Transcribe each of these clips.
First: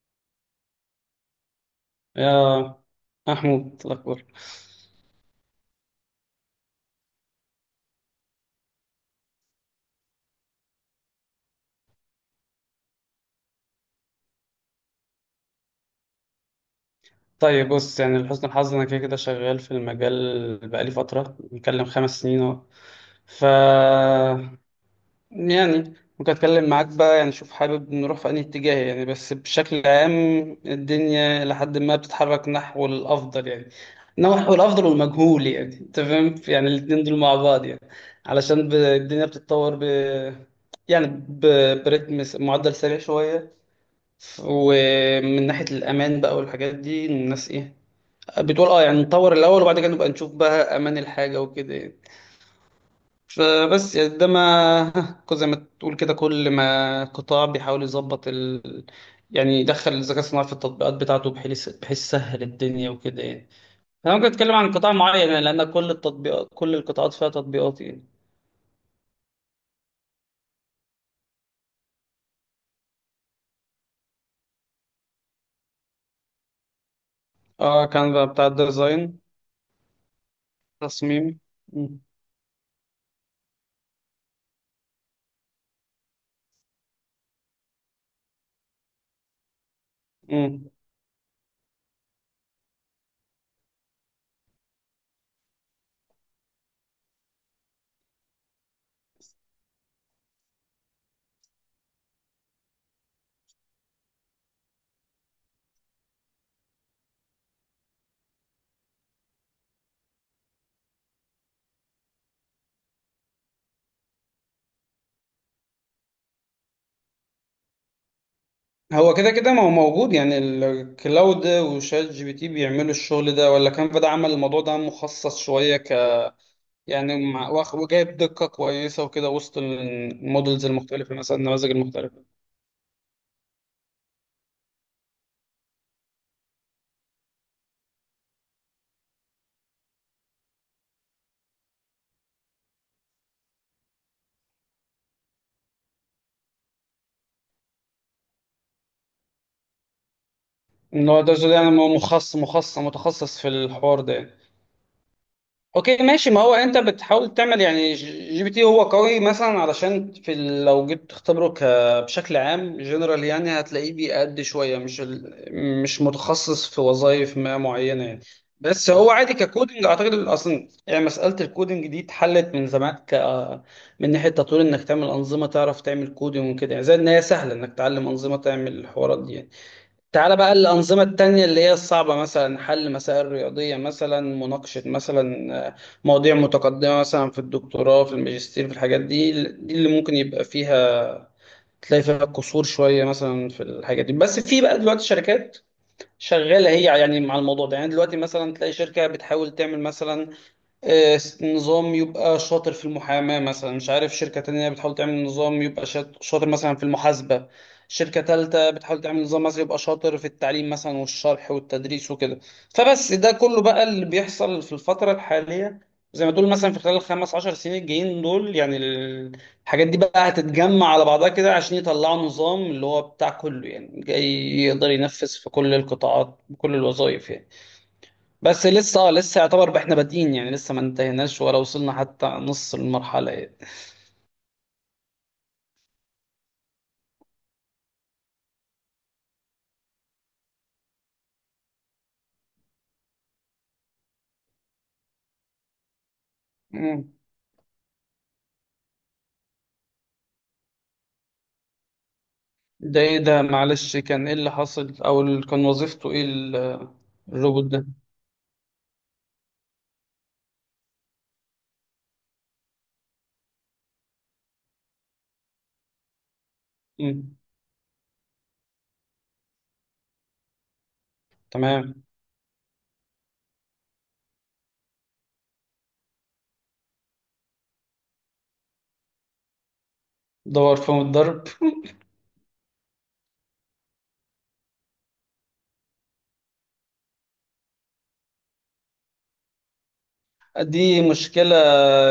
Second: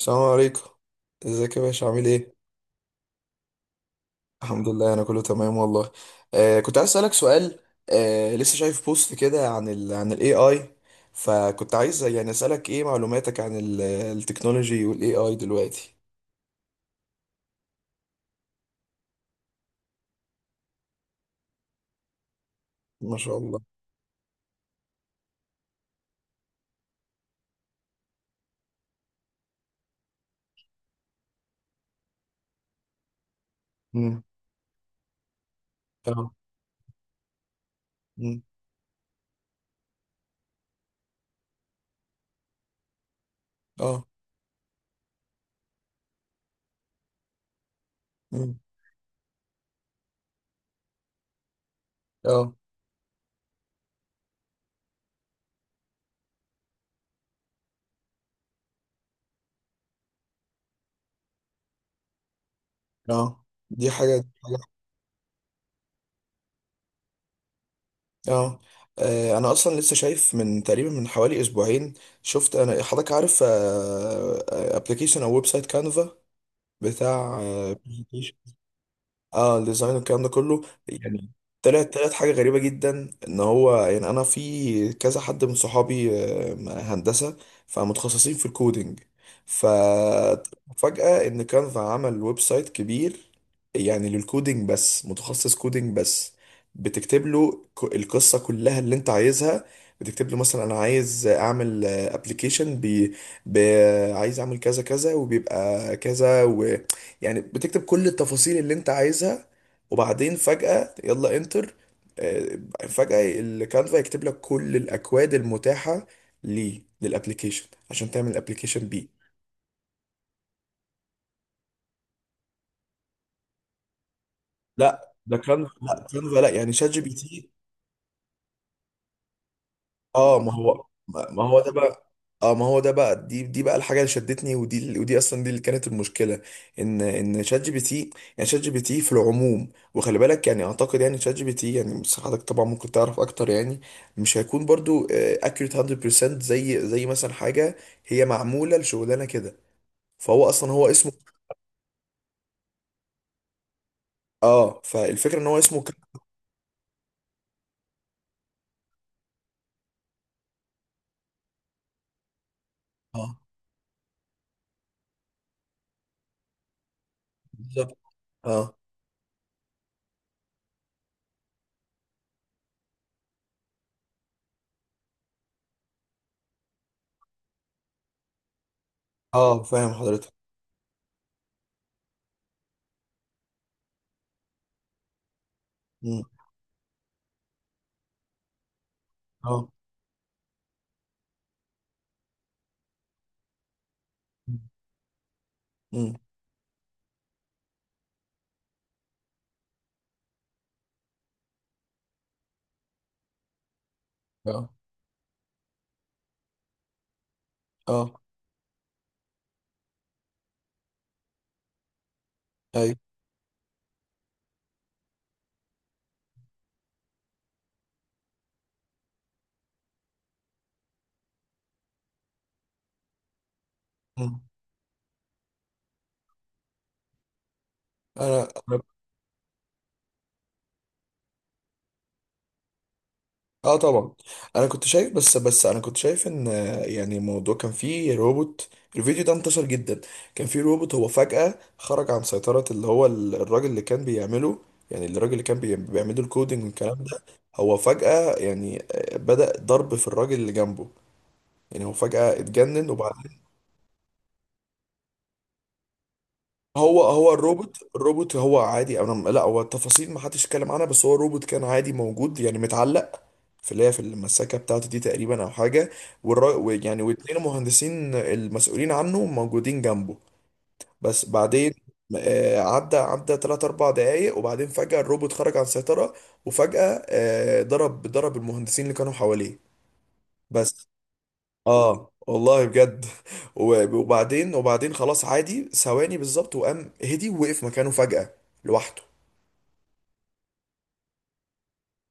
السلام عليكم. ازيك يا باشا، عامل ايه؟ يا محمود، الأخبار؟ الحمد لله، انا كله تمام والله. كنت عايز اسالك سؤال. لسه شايف بوست كده عن عن الاي اي، فكنت عايز يعني اسالك ايه معلوماتك عن التكنولوجي والاي اي دلوقتي؟ طيب بص، لحسن الحظ أنا كده كده شغال في المجال بقالي فترة، بنتكلم خمس سنين أهو. ما شاء ف الله. يعني ممكن أتكلم معاك بقى، يعني شوف حابب نروح في أنهي اتجاه. يعني بس بشكل عام الدنيا لحد ما بتتحرك نحو الأفضل يعني، امم. نحو الأفضل والمجهول. يعني أنت اه. فاهم، يعني الاتنين دول مع بعض يعني. امم. علشان الدنيا بتتطور يعني برتم معدل سريع شوية. اه. ومن ناحية الأمان بقى والحاجات دي، الناس إيه امم. بتقول؟ أه، يعني نطور الأول وبعد كده نبقى نشوف بقى أمان الحاجة وكده يعني. اه. فبس يعني ده ما زي ما تقول كده، كل ما قطاع بيحاول يظبط يعني يدخل الذكاء الصناعي في التطبيقات بتاعته بحيث بحيث سهل الدنيا وكده اه، يعني. دي أنا حاجه ممكن دي أتكلم حاجه عن قطاع معين، يعني لأن كل التطبيقات، كل القطاعات فيها تطبيقات يعني. اه، انا اصلا لسه شايف من تقريبا من حوالي اسبوعين، شفت انا حضرتك عارف ابلكيشن او ويب سايت كانفا بتاع. أه، كان بقى بتاع الديزاين، اه، الديزاين والكلام ده كله، يعني تصميم. طلعت مم. طلعت حاجه غريبه جدا، ان هو يعني انا في كذا حد من صحابي هندسه، فمتخصصين في الكودينج. مم. ففجاه ان كانفا عمل ويب سايت كبير، يعني للكودينج بس، متخصص كودينج بس. بتكتب له القصه كلها اللي انت عايزها. بتكتب له مثلا انا عايز اعمل ابلكيشن بي، عايز اعمل كذا كذا وبيبقى كذا، يعني بتكتب كل التفاصيل اللي انت عايزها، وبعدين فجأة يلا انتر. آه، فجأة الكانفا يكتب لك كل الاكواد المتاحة ليه للابليكيشن، عشان تعمل الابليكيشن هو بيه. كده كده ما هو موجود، يعني الكلاود وشات جي بي تي بيعملوا الشغل ده، ولا كانفا ده عمل الموضوع ده لا، ده مخصص كانفا، شوية لا كانفا، لا، يعني شات جي بي يعني مع تي. وجايب دقة كويسة وكده وسط اه، ما المودلز هو المختلفة، ما مثلا ما هو النماذج ده بقى. المختلفة. اه، ما هو ده بقى، دي بقى الحاجه اللي شدتني، ودي اصلا دي اللي كانت المشكله، ان شات جي بي تي، يعني شات جي بي تي في العموم، وخلي بالك، يعني اعتقد يعني شات جي بي تي يعني، بس حضرتك طبعا ممكن تعرف اكتر، يعني مش هيكون برضو اكيوريت 100%، زي مثلا حاجه هي معموله لشغلانه كده. فهو اصلا هو ان اسمه. هو ده يعني، هو مخصص متخصص في الحوار ده يعني. اه، فالفكره ان هو اسمه اوكي ماشي، ما هو انت بتحاول تعمل يعني. جي بي تي هو قوي مثلا، علشان في لو جيت تختبره بشكل عام جنرال، اه يعني هتلاقيه بيأدي شويه مش مش متخصص في وظائف ما بالظبط. معينه يعني. اه. بس هو عادي ككودنج، اعتقد اصلا يعني مساله الكودنج دي اتحلت من زمان، من ناحيه تطوير انك تعمل انظمه، تعرف تعمل كودنج وكده يعني. زي ان هي سهله انك تعلم انظمه تعمل الحوارات دي يعني. اه، فاهم حضرتك. تعالى بقى الأنظمة التانية اللي هي الصعبة، مثلا حل مسائل رياضية، مثلا مناقشة مثلا، مم. مواضيع متقدمة مثلا في الدكتوراه، في الماجستير، في الحاجات دي. اه. دي اللي ممكن يبقى فيها، تلاقي فيها قصور شوية مثلا في الحاجات دي. بس في بقى دلوقتي شركات مم. شغالة هي يعني مع الموضوع ده يعني. دلوقتي مثلا تلاقي شركة بتحاول تعمل مثلا، نظام يبقى شاطر في المحاماة مثلا. مش عارف، شركة تانية اه. بتحاول تعمل نظام يبقى شاطر مثلا في المحاسبة. اه. شركة تالتة بتحاول تعمل نظام مثلا يبقى شاطر في التعليم مثلا، والشرح والتدريس وكده. اي. فبس ده كله بقى اللي بيحصل في الفترة الحالية. زي ما تقول مثلا في خلال الخمس عشر سنين الجايين دول يعني، الحاجات دي بقى هتتجمع على بعضها كده عشان يطلعوا نظام اللي هو بتاع كله، يعني جاي مم. يقدر ينفذ في كل القطاعات بكل الوظائف يعني. انا. بس لسه لسه يعتبر احنا بادئين، يعني لسه ما انتهيناش ولا وصلنا حتى نص المرحلة يعني. اه، طبعا. انا كنت شايف، بس انا كنت شايف ان، يعني الموضوع كان فيه روبوت. الفيديو ده انتشر جدا، كان فيه روبوت هو فجأة خرج عن سيطرة اللي هو الراجل اللي كان بيعمله، يعني الراجل اللي كان بيعمله الكودينج والكلام مم. ده. هو فجأة يعني بدأ ضرب في الراجل اللي جنبه، يعني هو فجأة اتجنن ده وبعد. ايه ده؟ معلش، كان ايه اللي حصل او كان وظيفته ايه هو الروبوت الروبوت ده؟ الروبوت هو عادي، انا لا، هو التفاصيل ما حدش اتكلم عنها، بس هو الروبوت كان عادي موجود، يعني متعلق في اللي هي في المساكه بتاعته دي تقريبا او حاجه. يعني واتنين مم. المهندسين المسؤولين عنه موجودين جنبه. بس بعدين تمام. عدى 3 4 دقايق، وبعدين فجأة الروبوت خرج عن السيطرة. وفجأة ضرب المهندسين اللي كانوا حواليه دور بس. فيهم الضرب؟ اه والله بجد وبعدين خلاص، عادي ثواني بالظبط وقام هدي، ووقف مكانه فجأة لوحده. دي مشكلة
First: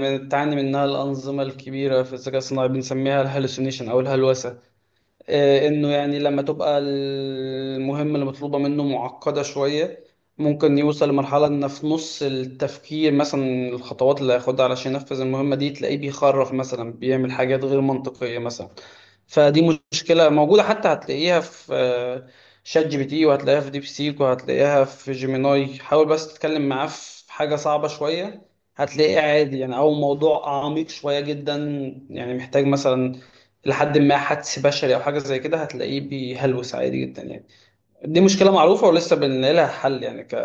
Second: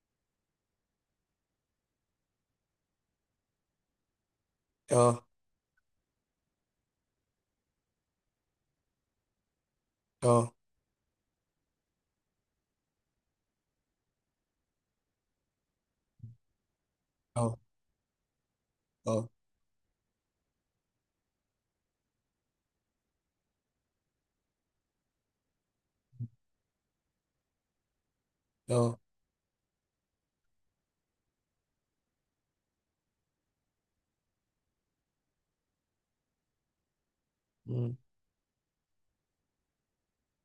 بتعاني منها الأنظمة الكبيرة في الذكاء الصناعي، بنسميها الهلوسينيشن أو الهلوسة. اه، انه يعني لما تبقى المهمة اللي مطلوبة منه معقدة شوية، اه، ممكن يوصل لمرحلة ان في نص التفكير مثلا، الخطوات اللي هياخدها علشان ينفذ المهمة دي، تلاقيه بيخرف مثلا، بيعمل اه، حاجات غير منطقية مثلا. اه، فدي مشكلة موجودة، حتى هتلاقيها في شات جي بي تي، وهتلاقيها في ديب سيك، وهتلاقيها في جيميناي. حاول بس تتكلم معاه في حاجة صعبة شوية، اه، هتلاقيه عادي يعني. أو موضوع عميق شوية جدا، يعني محتاج مثلا لحد ما حدس بشري أو حاجة زي كده، هتلاقيه بيهلوس عادي جدا يعني. مم، دي مشكلة معروفة ولسه بنلاقي لها حل يعني،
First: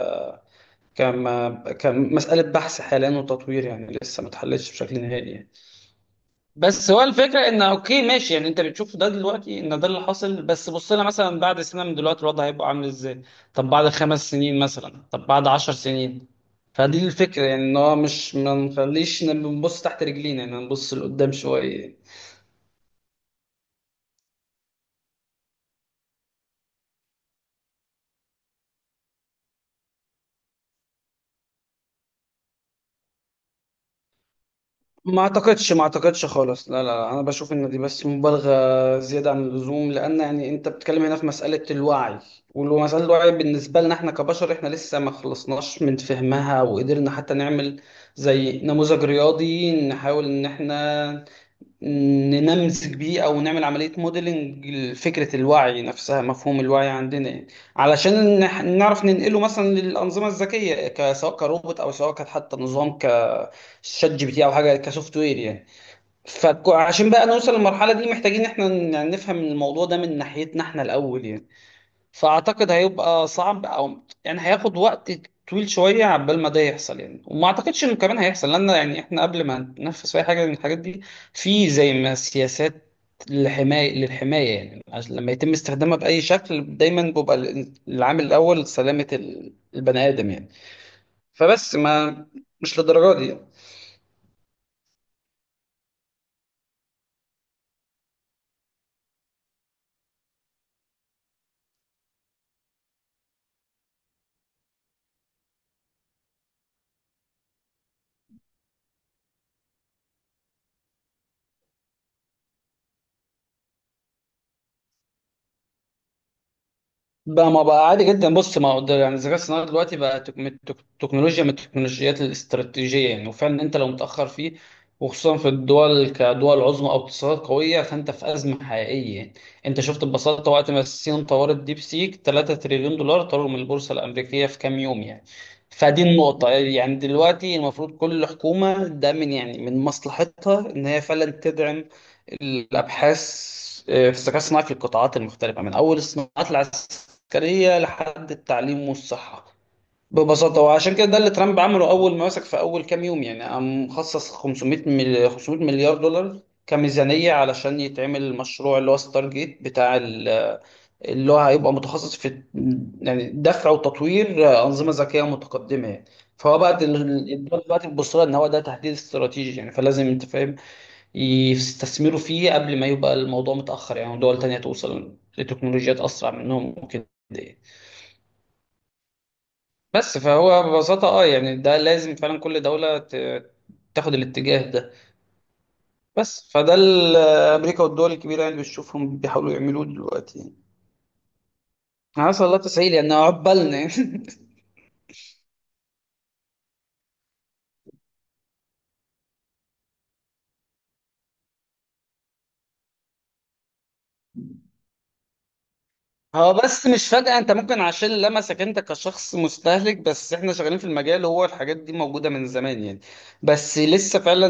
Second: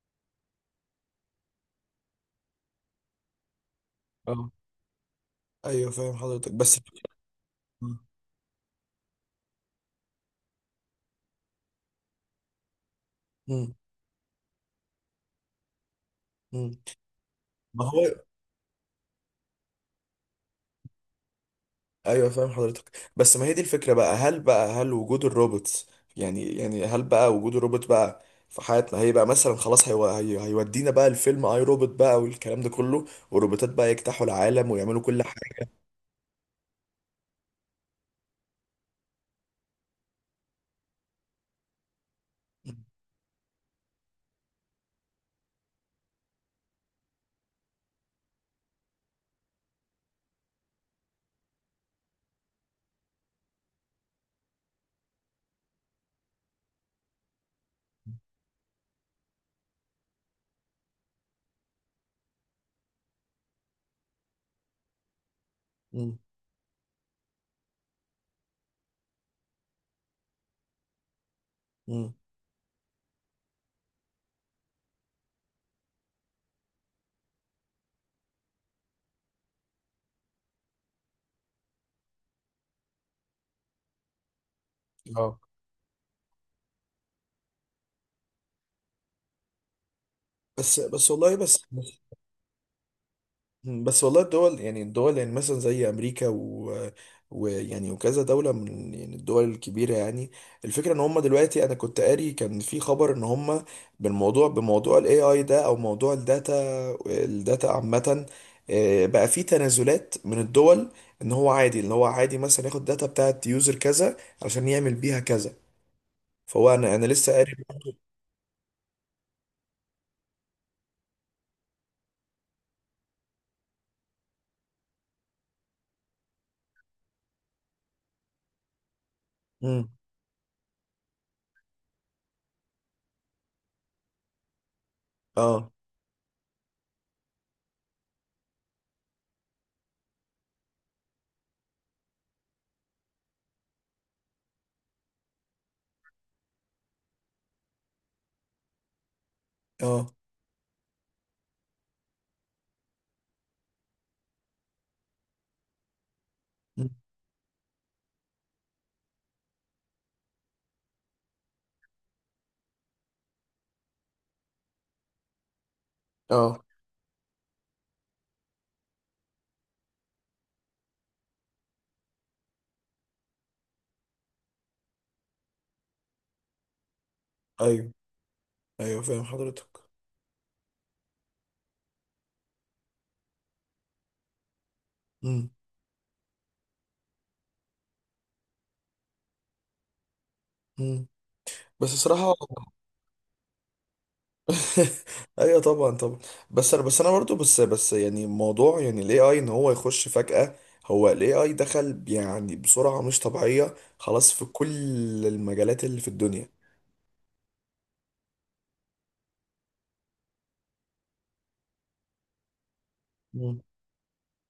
كما كمسألة بحث حاليا وتطوير، يعني لسه ما اه، اتحلتش بشكل نهائي يعني. ايوه فاهم حضرتك، بس. بس هو الفكره ان مم، اوكي ماشي يعني، انت بتشوف ده دلوقتي ان ده اللي حاصل، بس بص لنا مثلا بعد سنه من دلوقتي الوضع هيبقى عامل ازاي؟ طب مم، بعد خمس سنين مثلا؟ طب بعد عشر سنين؟ مم. فدي الفكره يعني، ان ما هو هو مش ما نخليش نبص تحت رجلينا يعني، نبص لقدام شويه. ايوه، فاهم حضرتك، بس ما هي دي الفكرة بقى، هل بقى، هل وجود الروبوتس، يعني هل بقى وجود الروبوت بقى في حياتنا، هيبقى مثلا خلاص هيودينا بقى الفيلم اي روبوت بقى والكلام ده كله، والروبوتات بقى يجتاحوا العالم ويعملوا ما كل حاجة؟ اعتقدش، ما اعتقدش خالص. لا لا لا، انا بشوف ان دي بس مبالغه زياده عن اللزوم، لان يعني انت بتتكلم هنا في مساله الوعي. ومساله الوعي بالنسبه لنا احنا كبشر، احنا لسه ما خلصناش من فهمها وقدرنا حتى نعمل زي نموذج رياضي نحاول ان احنا ننمذج بيه، او نعمل عمليه موديلنج لفكره الوعي نفسها، مفهوم الوعي عندنا يعني. علشان نعرف ننقله مثلا للانظمه الذكيه، سواء كروبوت او سواء كانت حتى نظام كشات جي بي تي او حاجه كسوفت وير يعني. مم. فعشان بقى نوصل للمرحله دي، محتاجين احنا يعني نفهم الموضوع ده من ناحيتنا احنا الاول يعني. مم. فاعتقد هيبقى صعب، او يعني هياخد وقت طويل شويه عبال ما ده يحصل يعني. وما اعتقدش انه كمان هيحصل، لان يعني احنا قبل ما ننفذ اي حاجه من الحاجات دي، في زي ما سياسات للحمايه يعني، عشان لما اه، يتم استخدامها باي شكل دايما بيبقى العامل الاول سلامه البني ادم يعني. بس بس والله، بس فبس ما، مش للدرجه دي. بس والله الدول، يعني الدول، يعني مثلا زي امريكا و ويعني وكذا دولة من، يعني الدول الكبيرة يعني. الفكرة ان هم دلوقتي، انا كنت قاري كان في خبر ان هم بالموضوع، بموضوع الاي اي ده، او موضوع الداتا، الداتا عامة، بقى في تنازلات من الدول، ان هو عادي، ان هو عادي مثلا ياخد داتا بتاعت يوزر كذا عشان يعمل بيها كذا. فهو انا لسه بقى قاري. ما، بقى عادي جدا. بص، ما هو ده يعني الذكاء الصناعي دلوقتي بقى تكنولوجيا من التكنولوجيات الاستراتيجية يعني. وفعلا انت لو متأخر فيه، وخصوصا في الدول كدول عظمى او اقتصادات قوية، فانت في أزمة حقيقية يعني. انت مم. شفت ببساطة وقت ما الصين طورت ديب سيك، 3 تريليون دولار طاروا من البورصة الأمريكية في كام يوم يعني. اه. فدي النقطة يعني، دلوقتي المفروض كل حكومة ده من يعني من مصلحتها ان هي فعلا تدعم الابحاث في الذكاء الصناعي في القطاعات المختلفه، من اول الصناعات العسكريه لحد التعليم والصحه اه. ببساطه. وعشان كده ده اللي ترامب عمله اول ما مسك في اول كام يوم يعني، قام مخصص 500 مليار دولار مم. كميزانيه علشان يتعمل المشروع اللي هو ستار جيت بتاع اللي هو هيبقى متخصص في يعني دفع وتطوير انظمه ذكيه متقدمه يعني. فهو اه. بقى الدول دلوقتي بتبص لها ان هو ده تهديد استراتيجي يعني، فلازم انت فاهم يستثمروا فيه قبل ما يبقى الموضوع متأخر، يعني دول تانية توصل لتكنولوجيات أسرع منهم وكده يعني. ايوه. ايوه، فاهم حضرتك. بس فهو ببساطة اه يعني، ده لازم فعلا كل دولة تاخد الاتجاه ده. مم. بس فده أمريكا والدول الكبيرة يعني بتشوفهم بيحاولوا يعملوه دلوقتي يعني. مم. بس صراحة حسن الله تسهيل يعني، عقبالنا ايوه، طبعا، طبعا. بس انا برضو بس يعني موضوع، يعني الاي اي ان هو يخش فجأة. هو الاي اي دخل يعني بسرعة مش طبيعية خلاص في كل المجالات اللي في الدنيا. هو بس مش فجأة، انت ممكن عشان لمسك انت كشخص مستهلك، بس احنا شغالين في المجال، هو الحاجات دي موجودة من زمان يعني. مم. بس لسه فعلا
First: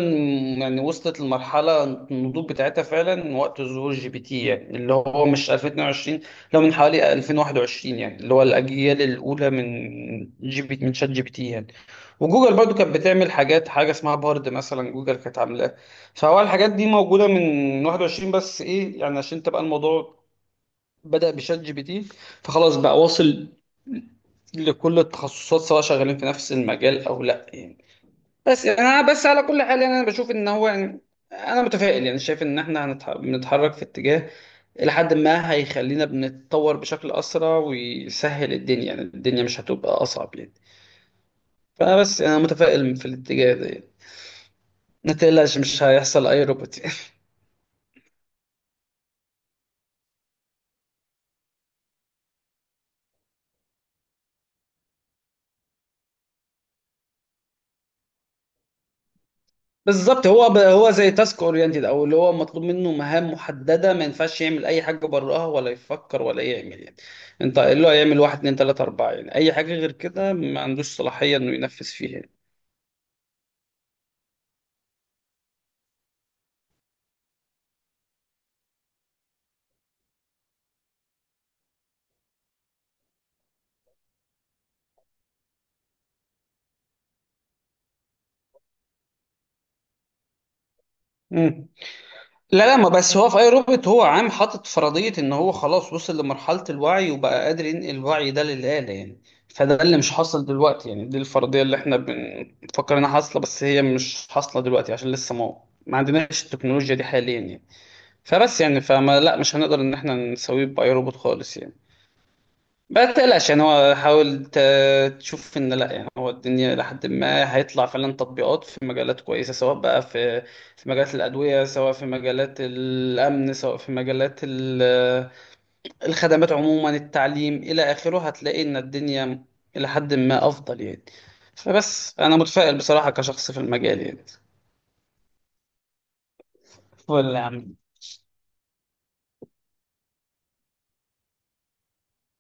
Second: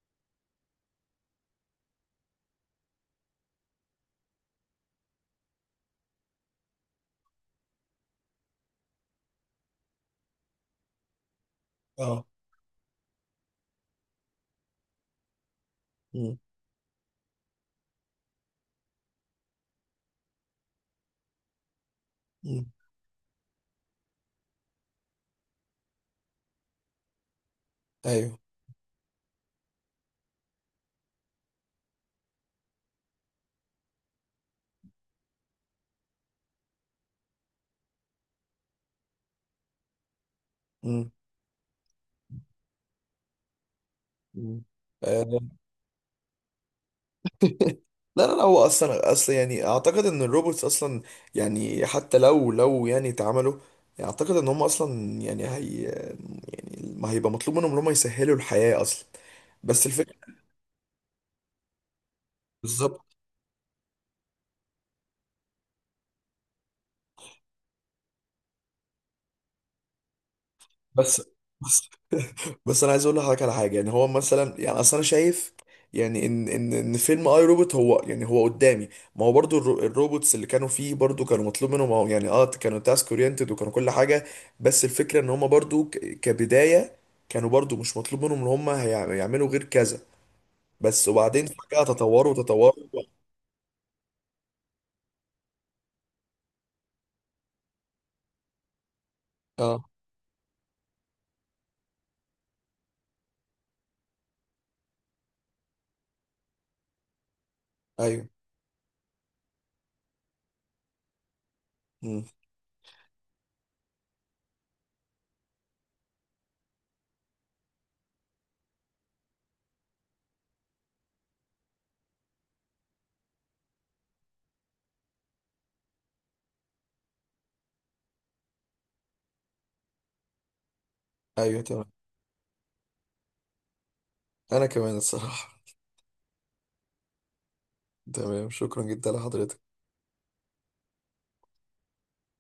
يعني وصلت لمرحلة النضوج بتاعتها فعلا وقت ظهور جي بي تي يعني، اللي هو مش 2022، لو من حوالي 2021 يعني، اللي هو الأجيال الأولى من جي بي، من شات جي بي تي يعني. اه. وجوجل برضو كانت بتعمل حاجات، حاجة اسمها بارد مثلا جوجل كانت عاملاها. مم. فهو الحاجات دي موجودة من 21، بس ايه يعني عشان تبقى الموضوع بدأ بشات جي بي تي، مم. فخلاص بقى واصل لكل التخصصات، سواء شغالين في نفس المجال او لا يعني. ايوه. بس يعني انا، بس على كل حال يعني، انا بشوف ان هو يعني انا متفائل، يعني شايف ان احنا بنتحرك في اتجاه الى حد ما هيخلينا بنتطور بشكل اسرع ويسهل الدنيا، يعني الدنيا مش هتبقى اصعب يعني. مم. فانا بس، انا متفائل في الاتجاه ده يعني. مم. ما آه، تقلقش، مش هيحصل اي روبوت يعني. لا، لا، لا، هو اصلا يعني اعتقد ان الروبوتس اصلا، يعني حتى لو يعني اتعملوا، يعني اعتقد ان هم اصلا يعني، يعني ما هيبقى مطلوب منهم ان هم يسهلوا الحياة اصلا. بس الفكرة. بالظبط، هو زي تاسك اورينتد، او اللي هو مطلوب منه بالظبط. مهام محدده، ما ينفعش يعمل اي حاجه براها، ولا يفكر ولا يعمل يعني. انت اللي هو يعمل واحد اتنين تلاته اربعه يعني، اي حاجه غير كده ما عندوش بس صلاحيه انه ينفذ بس فيها يعني. بس انا عايز اقول لحضرتك على حاجه، يعني هو مثلا، يعني اصل انا شايف، يعني ان ان فيلم اي روبوت، هو يعني هو قدامي. ما هو برضو الروبوتس اللي كانوا فيه برضو كانوا مطلوب منهم، هو يعني اه كانوا تاسك اورينتد وكانوا كل حاجه، بس الفكره ان هم برضو كبدايه كانوا برضو مش مطلوب منهم ان هم يعملوا غير كذا، بس وبعدين مم. فجاه تطوروا لا تطوروا. لا، ما بس هو في اي روبوت هو عام حاطط فرضيه ان هو خلاص وصل لمرحله الوعي، وبقى قادر ينقل الوعي ده للاله يعني. فده اه، اللي مش حاصل دلوقتي يعني، دي الفرضيه اللي احنا بنفكر انها حاصله، بس هي مش حاصله دلوقتي عشان لسه ما عندناش التكنولوجيا دي حاليا يعني. ايوه. فبس يعني فما لا، مش هنقدر ان احنا نسويه باي روبوت خالص يعني. مم. ما تقلقش يعني، هو حاول تشوف ان لا يعني، هو الدنيا لحد ما هيطلع فعلا تطبيقات في مجالات كويسه، سواء بقى في في مجالات الادويه، سواء في مجالات الامن، سواء في مجالات الخدمات عموما، التعليم الى اخره، هتلاقي ان الدنيا الى حد ما افضل يعني. ايوه، تمام. فبس انا متفائل بصراحه كشخص في المجال يعني. انا كمان الصراحه. ولا تمام، شكرا جدا لحضرتك.